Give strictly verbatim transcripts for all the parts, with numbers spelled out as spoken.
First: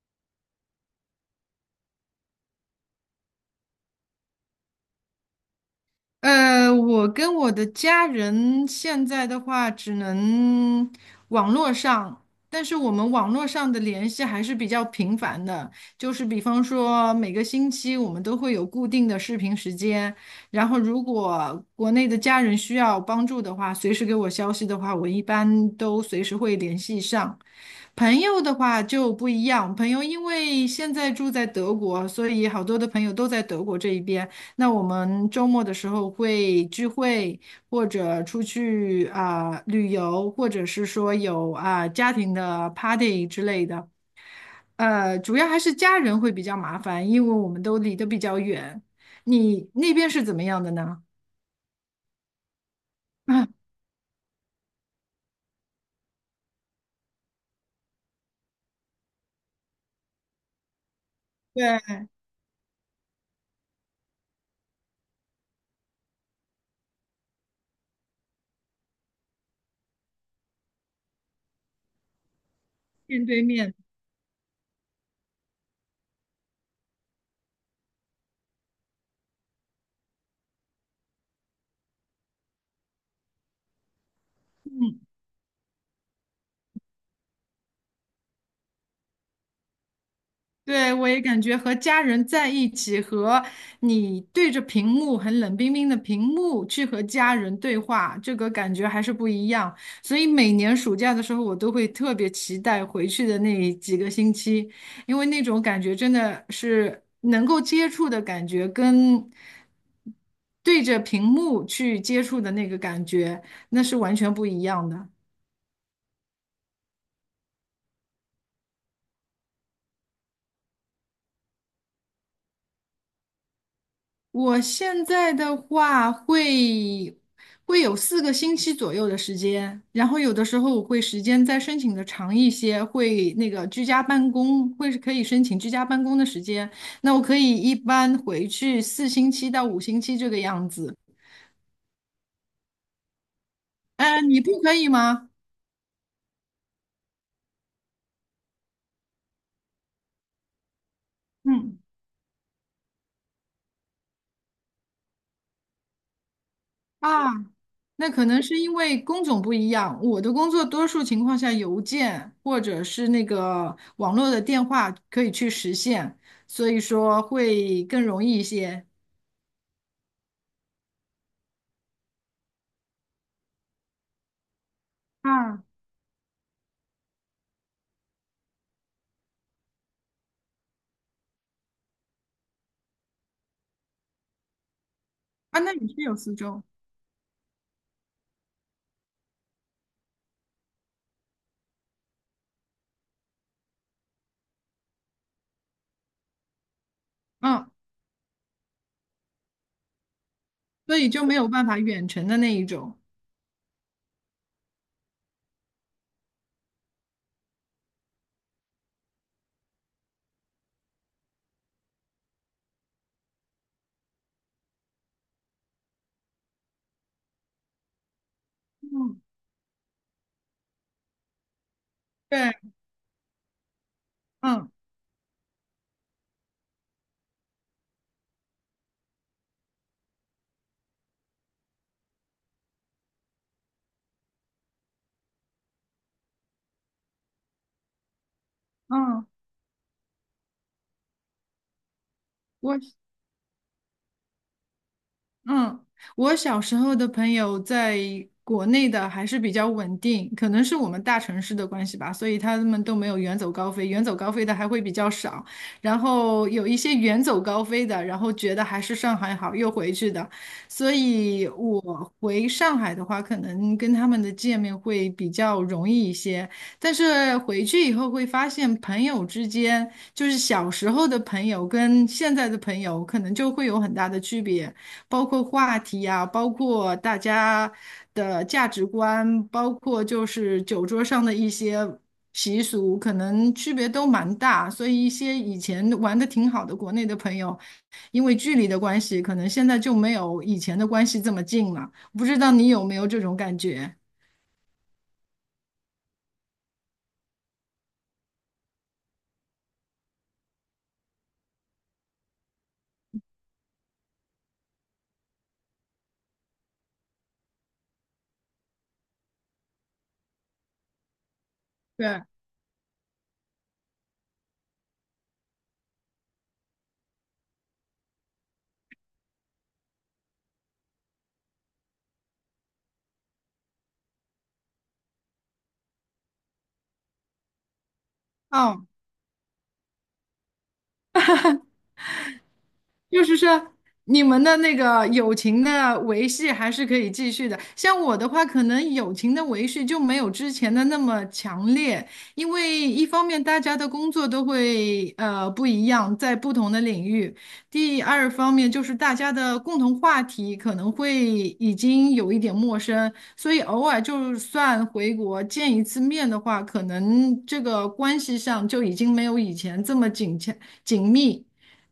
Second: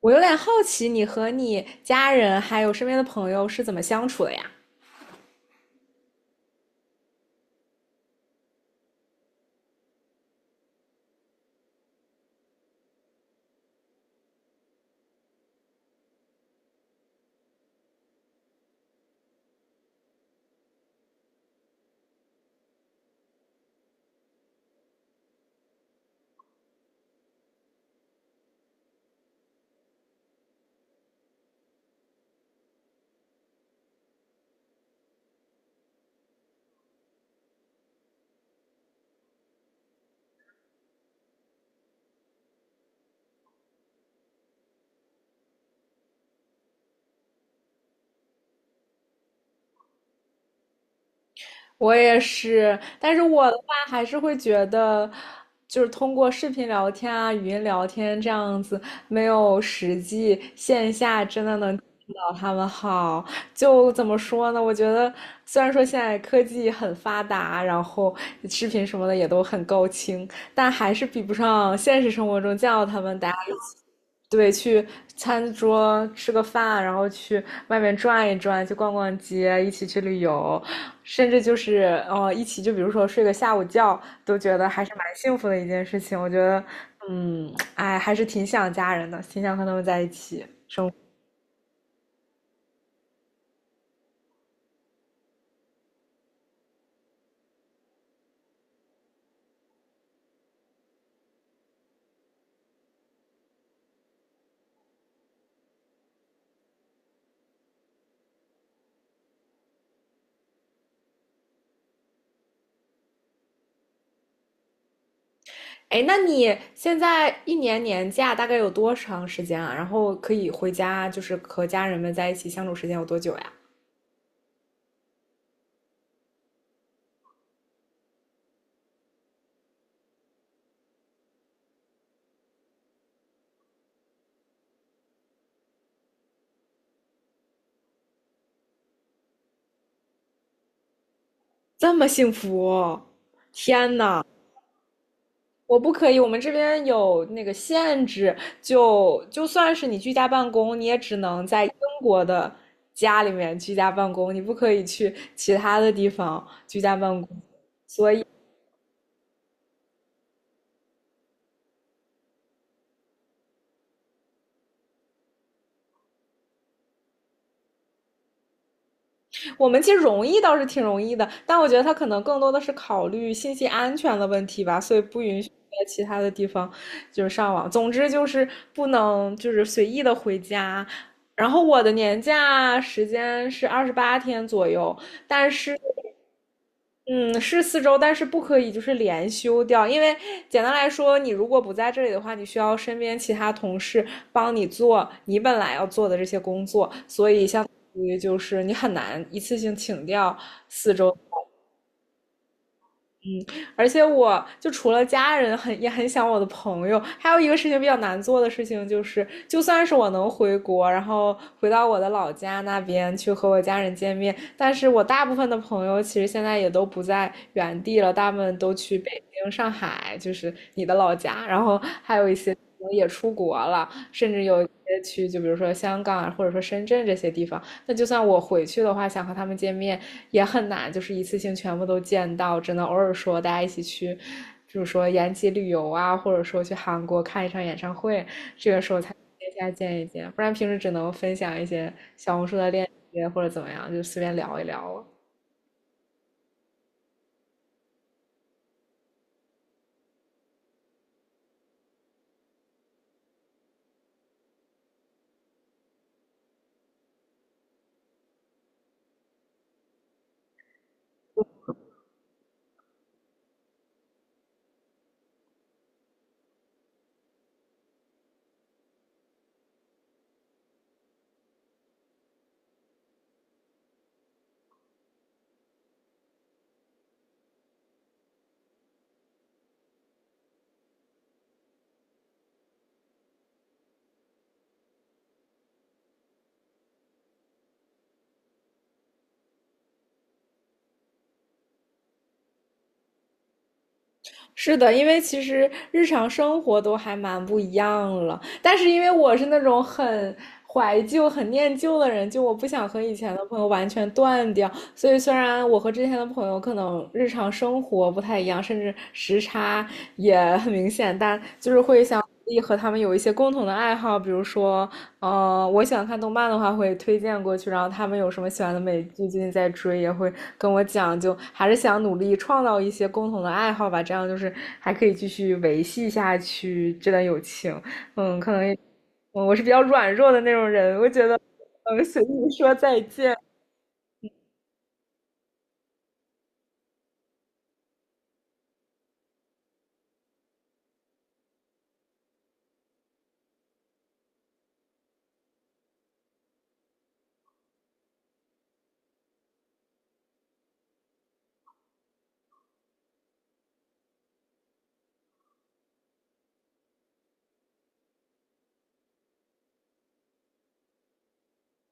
我有点好奇，你和你家人还有身边的朋友是怎么相处的呀？呃，我跟我的家人现在的话，只能网络上，但是我们网络上的联系还是比较频繁的，就是比方说每个星期我们都会有固定的视频时间，然后如果国内的家人需要帮助的话，随时给我消息的话，我一般都随时会联系上。朋友的话就不一样，朋友因为现在住在德国，所以好多的朋友都在德国这一边。那我们周末的时候会聚会，或者出去啊、旅游，或者是说有啊、家庭的 party 之类的。呃，主要还是家人会比较麻烦，因为我们都离得比较远。你那边是怎么样的呢？我也是，但是 我啊，的话还是会觉得，就是通过视频聊天啊、语音聊天这样子，没有实际线下真的能见对，到他们好。就怎么说呢？我觉得虽然说现在科技很发达，然后视频什么的也都很高清，但还是比不上现实生活中见到他们面大家。对面。对，去餐桌吃个饭，然后去外面转一转，去逛逛街，一起去旅游，甚至就是哦，一起就比如说睡个下午觉，都觉得还是蛮幸福的一件事情。我觉得，嗯，哎，还是挺想家人的，挺想和他们在一起。对，我也感觉和家人在一起，和你对着屏幕很冷冰冰的屏幕去和家人对话，这个感觉还是不一样。所以每年暑假的时候，我都会特别期待回去的那几个星期，因为那种感觉真的是能够接触的感觉，跟对着屏幕去接触的那个感觉，那是完全不一样的。哎，那你现在一年年假大概有多长时间啊？然后可以回家，就是和家人们在一起相处时间有多久呀？我现在的话会会有四个星期左右的时间，然后有的时候我会时间再申请的长一些，会那个居家办公，会是可以申请居家办公的时间。那我可以一般回去四星期到五星期这个样子。这么幸福哦。天呐！嗯，你不可以吗？我不可以，我们这边有那个限制，就就算是你居家办公，你也只能在英嗯。国的家里面居家办公，你不可以去其他的地方居家办啊，公。那可能是因为工种不一样。我的工作多数情况下，邮件或者是那个网络的电话可以去实现，所以说会更容易一些。我们其实容易倒是挺容易的，但我觉得它可能更多的是考虑信息安全的问题吧，所以不允许啊在其他的地方就是上网。总之就是不能就是随意的回家。然后我的年假时间是二十八天左右，但啊，那是你是有四周，嗯，是四周，但是不可以就是连休掉，因为简单来说，你如果不在这里的话，你需要身边其他同事帮你做你本来要做的这些工作，所以相嗯，当于就是你很难一次性请掉四所以周。就没有办法远程的那一种。而且我就除了家人很也很想我的朋友，还有一个事情比较难做的事情就是，就算是我能回国，然后回到我的老家那边去和我家人见面，但是我大部分的朋友其实现在也都不在原地了，大部分都去北嗯，京、上海，就是你的老家，然后还有一对，些也出国了，甚至有一嗯些去就比如说香港啊或者说深圳这些地方。那就算我回去的话，想和他们见面也很难，就是一次性全部都见到，只能偶尔说大家一起去，就是说延吉旅游啊，或者说去韩国看一场演唱会，这个时候才嗯，线下见一见，不然平时只能分享一些小红书的我链接或者怎么样，就随便聊一聊了。嗯，我小时候的朋友在国内的还是比较稳定，可能是我们大城市的关系吧，所以他们都没有远走高飞，远走高飞的还会比较少。然后有一些远走高飞的，然后觉得还是上海好，又回去的。所以我回上海的话，可能跟他们的见面会比较容易一些。但是回去以后会发现，朋友之间就是小时候的朋友跟现在的朋友，可能就会有很大的区别，包括话题啊，包括大家的价值观，包括就是酒桌上的一些习俗，可能区别都蛮大。所以一些以前玩的挺好的国内的朋友，因为距离的关系，可能现在就没有以前的关系这么近了。不知道你有没有这种感觉？是的，因为其实日常生活都还蛮不一样了，但是因为我是那种很怀旧、很念旧的人，就我不想和以前的朋友完全断掉，所以虽然我和之前的朋友可能日常生活不太一样，甚至时差也很明显，但就是会对，想。和他们有一些共同的爱好，比如说嗯，我想看动漫的话，会推荐过去，然后他们有什么喜欢的美剧，最近在追，也会跟我讲，就还是想努力创造一些共同的爱好吧，这样就是还可以继续维系下去这段友情。嗯，可能也嗯。嗯，我是比较软弱的那种人，我觉得，嗯，随意说再就见。是说，你们的那个友情的维系还是可以继续的。像我的话，可能友情的维系就没有之前的那么强烈，因为一方面大家的工作都会呃不一样，在不同的领域；第二方面就是大家的共同话题可能会已经有一点陌生，所以偶尔就算回国见一次面的话，可能这个关系上就已经没有以前这么紧切紧密。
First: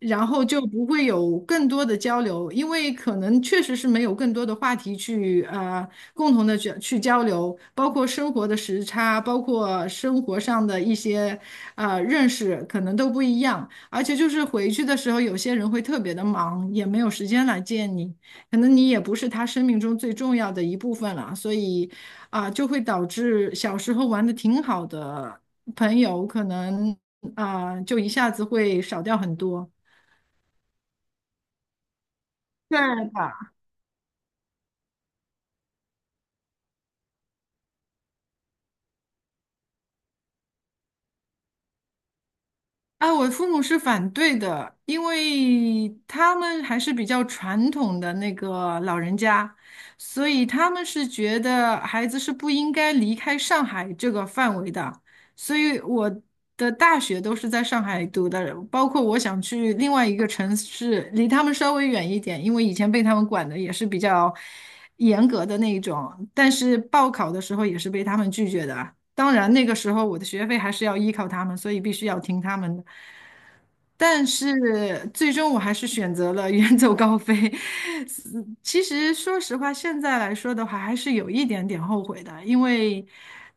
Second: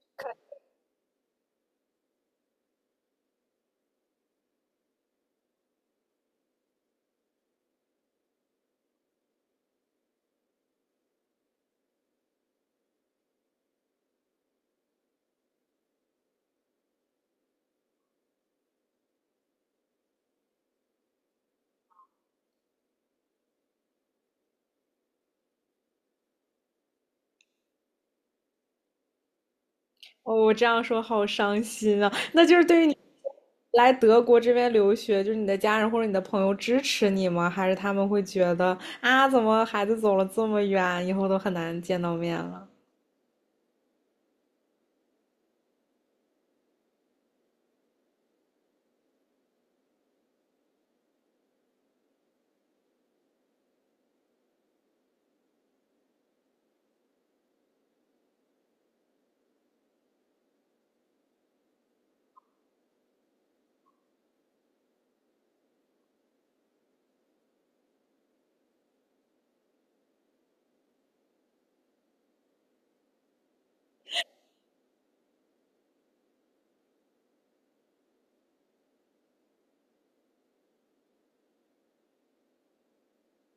然后就不会有更多的交流，因为可能确实是没有更多的话题去呃共同的去去交流，包括生活的时差，包括生活上的一些呃认识，可能都不一样。而且就是回去的时候，有些人会特别的忙，也没有时间来见你，可能你也不是他生命中最重要的一部分了，所以啊、就会导致小时候玩的挺好的朋友，可能啊、就一下子会少掉很多。哦，我这样说好伤心啊！那就是对对于你的，来德国这边留学，就是你的家人或者你的朋友支持你吗？还是他们会觉得啊，怎么孩子走了这么远，以后都很难见到面了？哎，我父母是反对的，因为他们还是比较传统的那个老人家，所以他们是觉得孩子是不应该离开上海这个范围的。所以我的大学都是在上海读的，包括我想去另外一个城市，离他们稍微远一点，因为以前被他们管的也是比较严格的那一种，但是报考的时候也是被他们拒绝的。当然那个时候我的学费还是要依靠他们，所以必须要听他们的。但是最终我还是选择了远走高飞。其实说实话，现在来说的话，还是有一点点后悔的，因为，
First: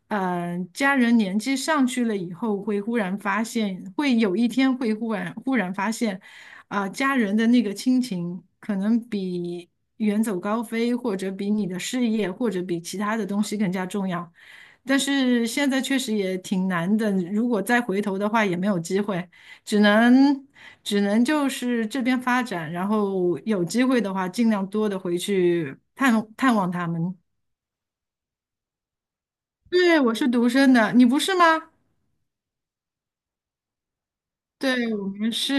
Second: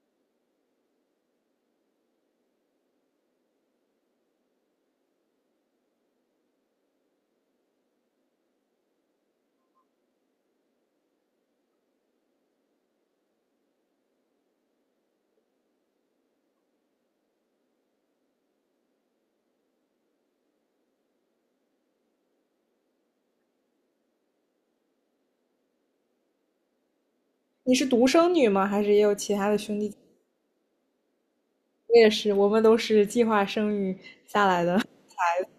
呃，家人年纪上去了以后，会忽然发现，会有一天会忽然忽然发现，啊，家人的那个亲情，可能比远走高飞，或者比你的事业，或者比其他的东西更加重要。但是现在确实也挺难的，如果再回头的话，也没有机会，只能只能就是这边发展，然后有机会的话，尽量多的回去探探望他们。你是独生女吗？还是也有其他的兄弟姐对，妹？我是独生的，你不是吗？我也是，我们都是计划生育下来的。对，我们是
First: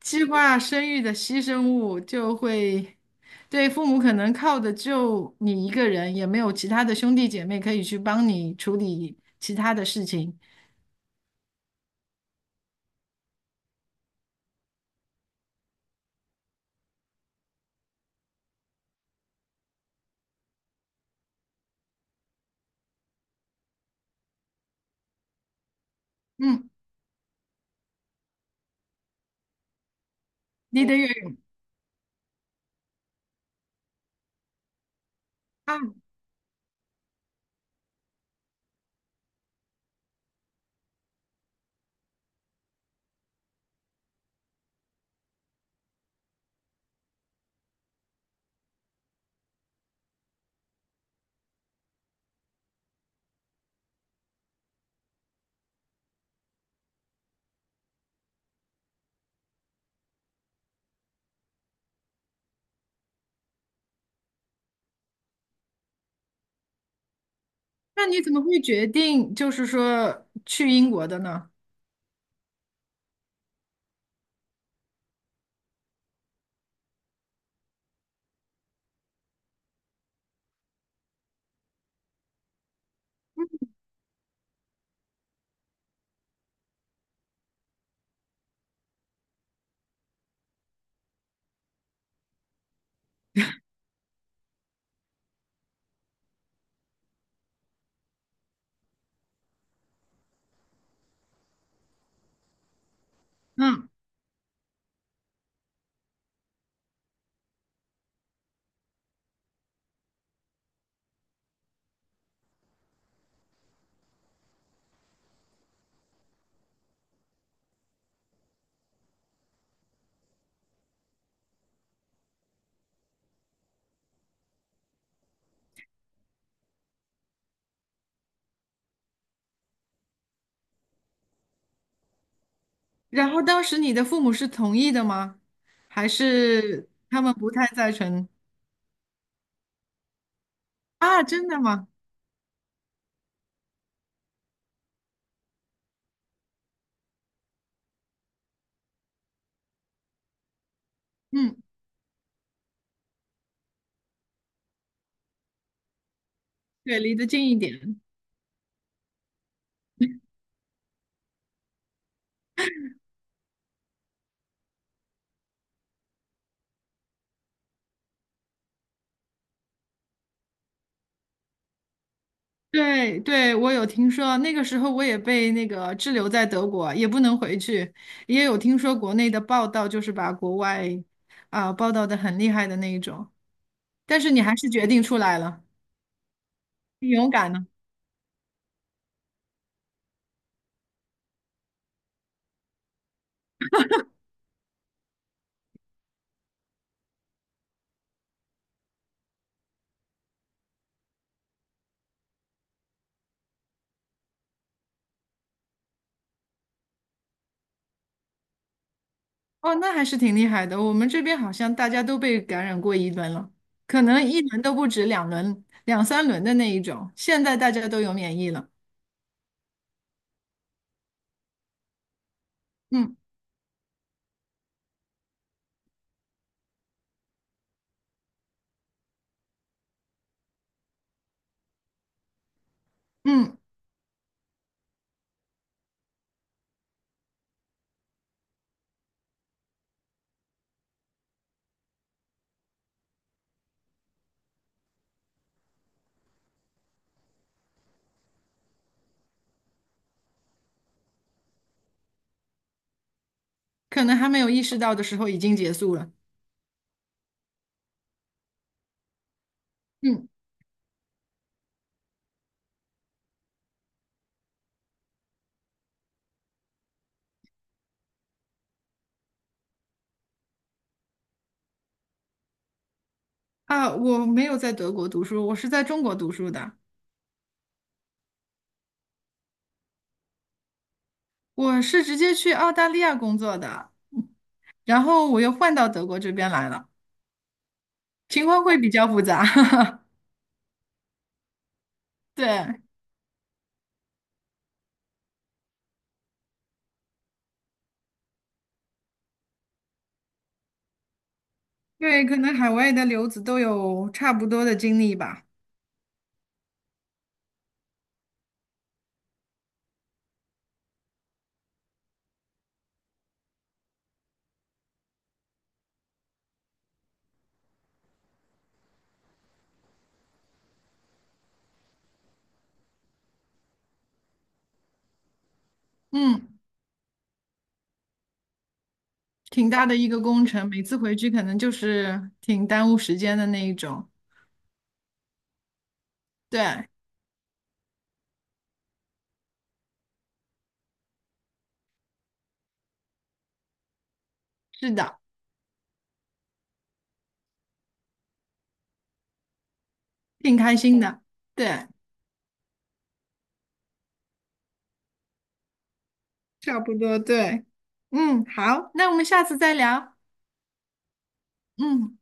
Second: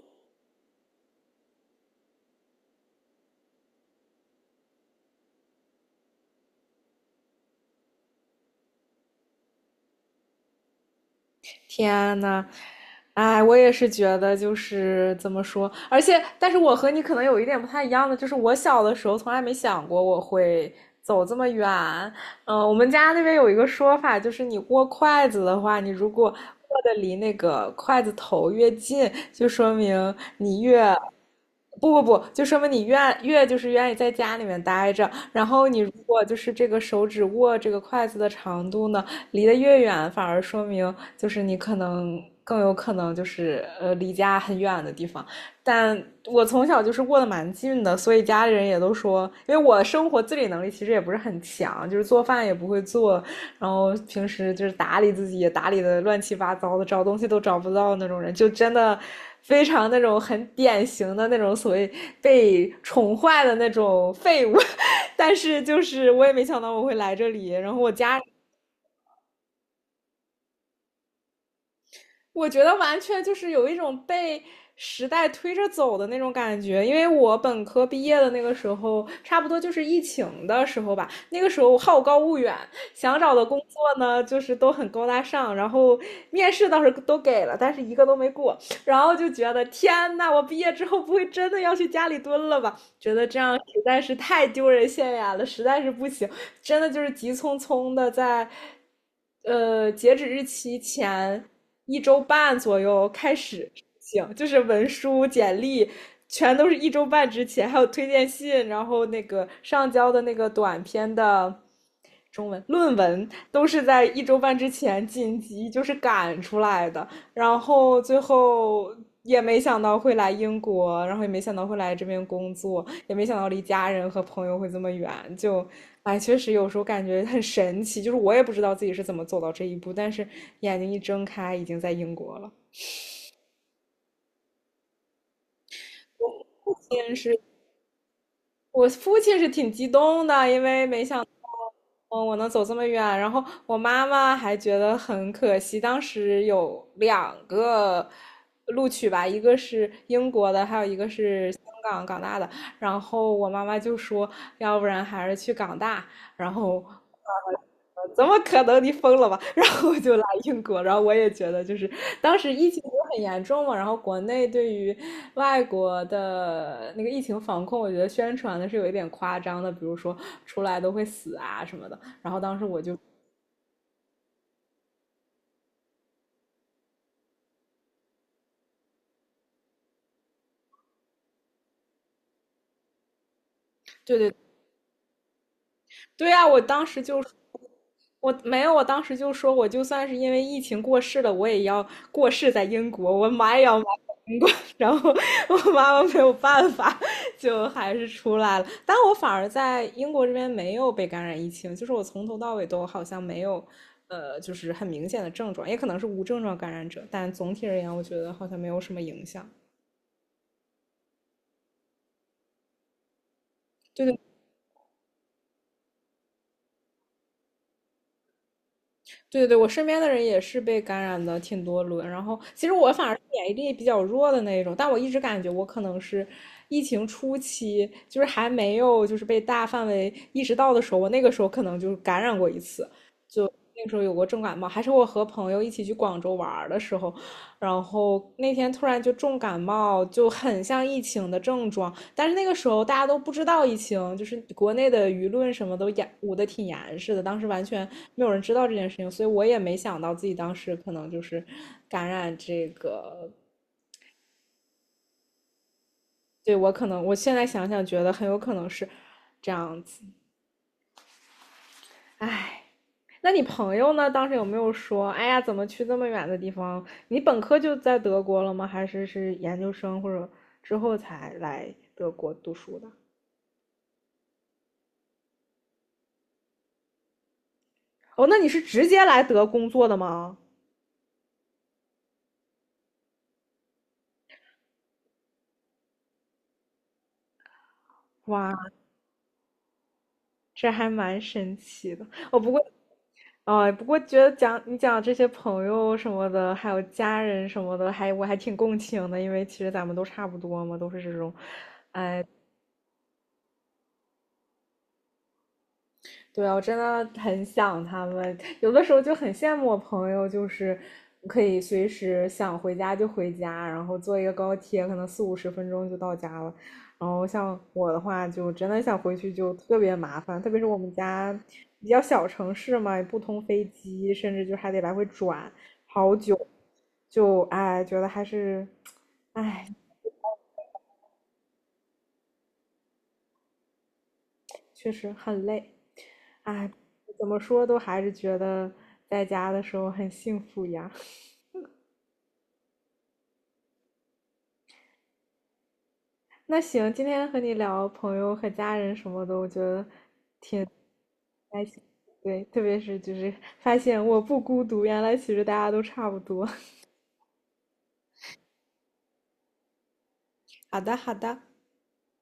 计划生育的牺牲物，就会对父母可能靠的就你一个人，也没有其他的兄弟姐妹可以去帮你处理其他的事情。天呐，哎，我也是觉得就是怎么说，而且，但是我和你可能有一点不太一样的，就是我小的时候从来没想过我会走这么远。嗯、我们家那边有一个说法，就是你握筷子的话，你如果嗯，握的离那个筷子头越近，就说明你离越。得越远不不不，就说明你愿越就是愿意在家里面待着，然后啊，你如果就是这个手指握这个筷子的长度呢，离得越远，反而说明就是你可能更有可能就是呃离家很远的地方。但我从小就是过得蛮近的，所以家里人也都说，因为我的生活自理能力其实也不是很强，就是做饭也不会做，然后平时就是打理自己也打理的乱七八糟的，找东西都找不到那种人，就真的非常那种很典型的那种所谓被宠坏的那种废物。但是就是我也没想到我会来这里，然后我那家你怎么会决定就是说去英国的呢？我觉得完全就是有一种被时代推着走的那种感觉，因为我本科毕业的那个时候，差不多就是疫情的时候吧。那个时候好高骛远，想找的工作呢，就是都很高大上，然后面试倒是都给了，但是一个都没过。然后就觉得天呐，我毕业之后不会真的要去家里蹲了吧？觉得这样实在是太丢人现眼了，实在是不行，真的就是急匆匆的在，呃，截止日期前一周半左右开始嗯，行，就是文书、简历全都是一周半之前，还有推荐信，然后那个上交的那个短篇的中文论文都是在一周半之前紧急就是赶出来的，然后最后也没想到会来英国，然后也没想到会来这边工作，也没想到离家人和朋友会这么远，就，哎，确实有时候感觉很神奇，就是我也不知道自己是怎么走到这一步，但是眼睛一睁开，已经在英国了。然后当时你的父母是同意的吗？还是他们不太赞成？我父亲是挺激动的，因为没想啊，真的吗？嗯，我能走这么远，然后我妈妈还觉得很可惜，当时有两个录取吧，一个是英国的，还有一个是嗯，香港港大的，然后我妈妈就说，要不然还是去港大，然后对，离得近一点。呃怎么可能？你疯了吧？然后我就来英国，然后我也觉得就是当时疫情不是很严重嘛，然后国内对于外国的那个疫情防控，我觉得宣传的是有一点夸张的，比如说出来都会死啊什么的。然后当时我就。对对，我有听说，那个时候我也被那个滞留在德国，也不能回去，也有听说国内的报道，就是把国外啊、报道的很厉害的那一种，对但是对。你还是决定出来了，对呀，我当时挺就勇敢呢？我没有，我当时就说，我就算是因为疫情过世了，我也要过世在英国，我妈也要买英国。然后我妈妈没有办法，就还是出来了。但我反而在英国这边没有被感染疫情，就是我从头到尾都好像没有，呃，就是很明显的症状，也可能是无症状感染者，但总体而言，我觉得好像没有什么影响。哦，那还是挺厉害的。我们这边好像大家都被感染过一轮了，可能一轮都不止两轮、两三轮的那一种，现在大家都有免疫了。对对对，我身边的人也是被感染的挺多轮，然后其实我反而嗯是免疫力比较弱的那一种，但我一直感觉我可能是疫情初期，就是还没有就是被大范围意识到的时候，我那个时候可能就是感染过一次，嗯，那时候有过重感冒，还是我和朋友一起去广州玩儿的时候，然后那天突然就重感冒，就很像疫情的症状。但是那个时候大家都不知道疫情，就是国内的舆论什么都严捂得挺严实的，当时完全没有人知道这件事情，所以我也没想到自己当时可能就是感染这个。可能还没有意识到的时候已经结束了。对，我可能，我现在想想觉得很有可能是这样子，嗯唉。那你朋友呢？当时有没有说，哎呀，怎么去这么远的地方？你本科就在德国了吗？还是是研究生或者之后才来德国读书的？啊，我没有在德国读书，我是在中国读书的。哦，那你是直接来德工作的吗？我是直接去澳大利亚工作的，然后我又换到德国这边来了，情哇，况会比较复杂。这还蛮神奇的。哦，不过，对，哦，不过觉得讲你讲这些朋友什么的，还有家人什么的，还我还挺共情的，因为其实咱们都差不多嘛，都是这种。因为可能海外的留子都有差不多的经历吧。对啊，我真的很想他们，有的时候就很羡慕我朋友，就是可以随时想回家就回家，然后坐一个高铁，可能四五十分钟就到家了。然后像我的话，就真的想回去就特别麻烦，特别是我们家比较小城市嘛，也不通飞机，甚至就还得来回转好久，嗯，就哎，觉得还是，哎，挺大的一个工程，每次回去可能就是挺耽误时间的那一种。确实很累，哎，对，怎么说都还是觉得在家的时候很幸福呀。是的，那行，今天和你聊朋友和家人什么的，我觉得挺开心的。还行。对，对，特别是就是发现我不孤独，原来其实大家都差不多。差 不多，对。嗯，好，那我们下次再聊。好的，好的。嗯。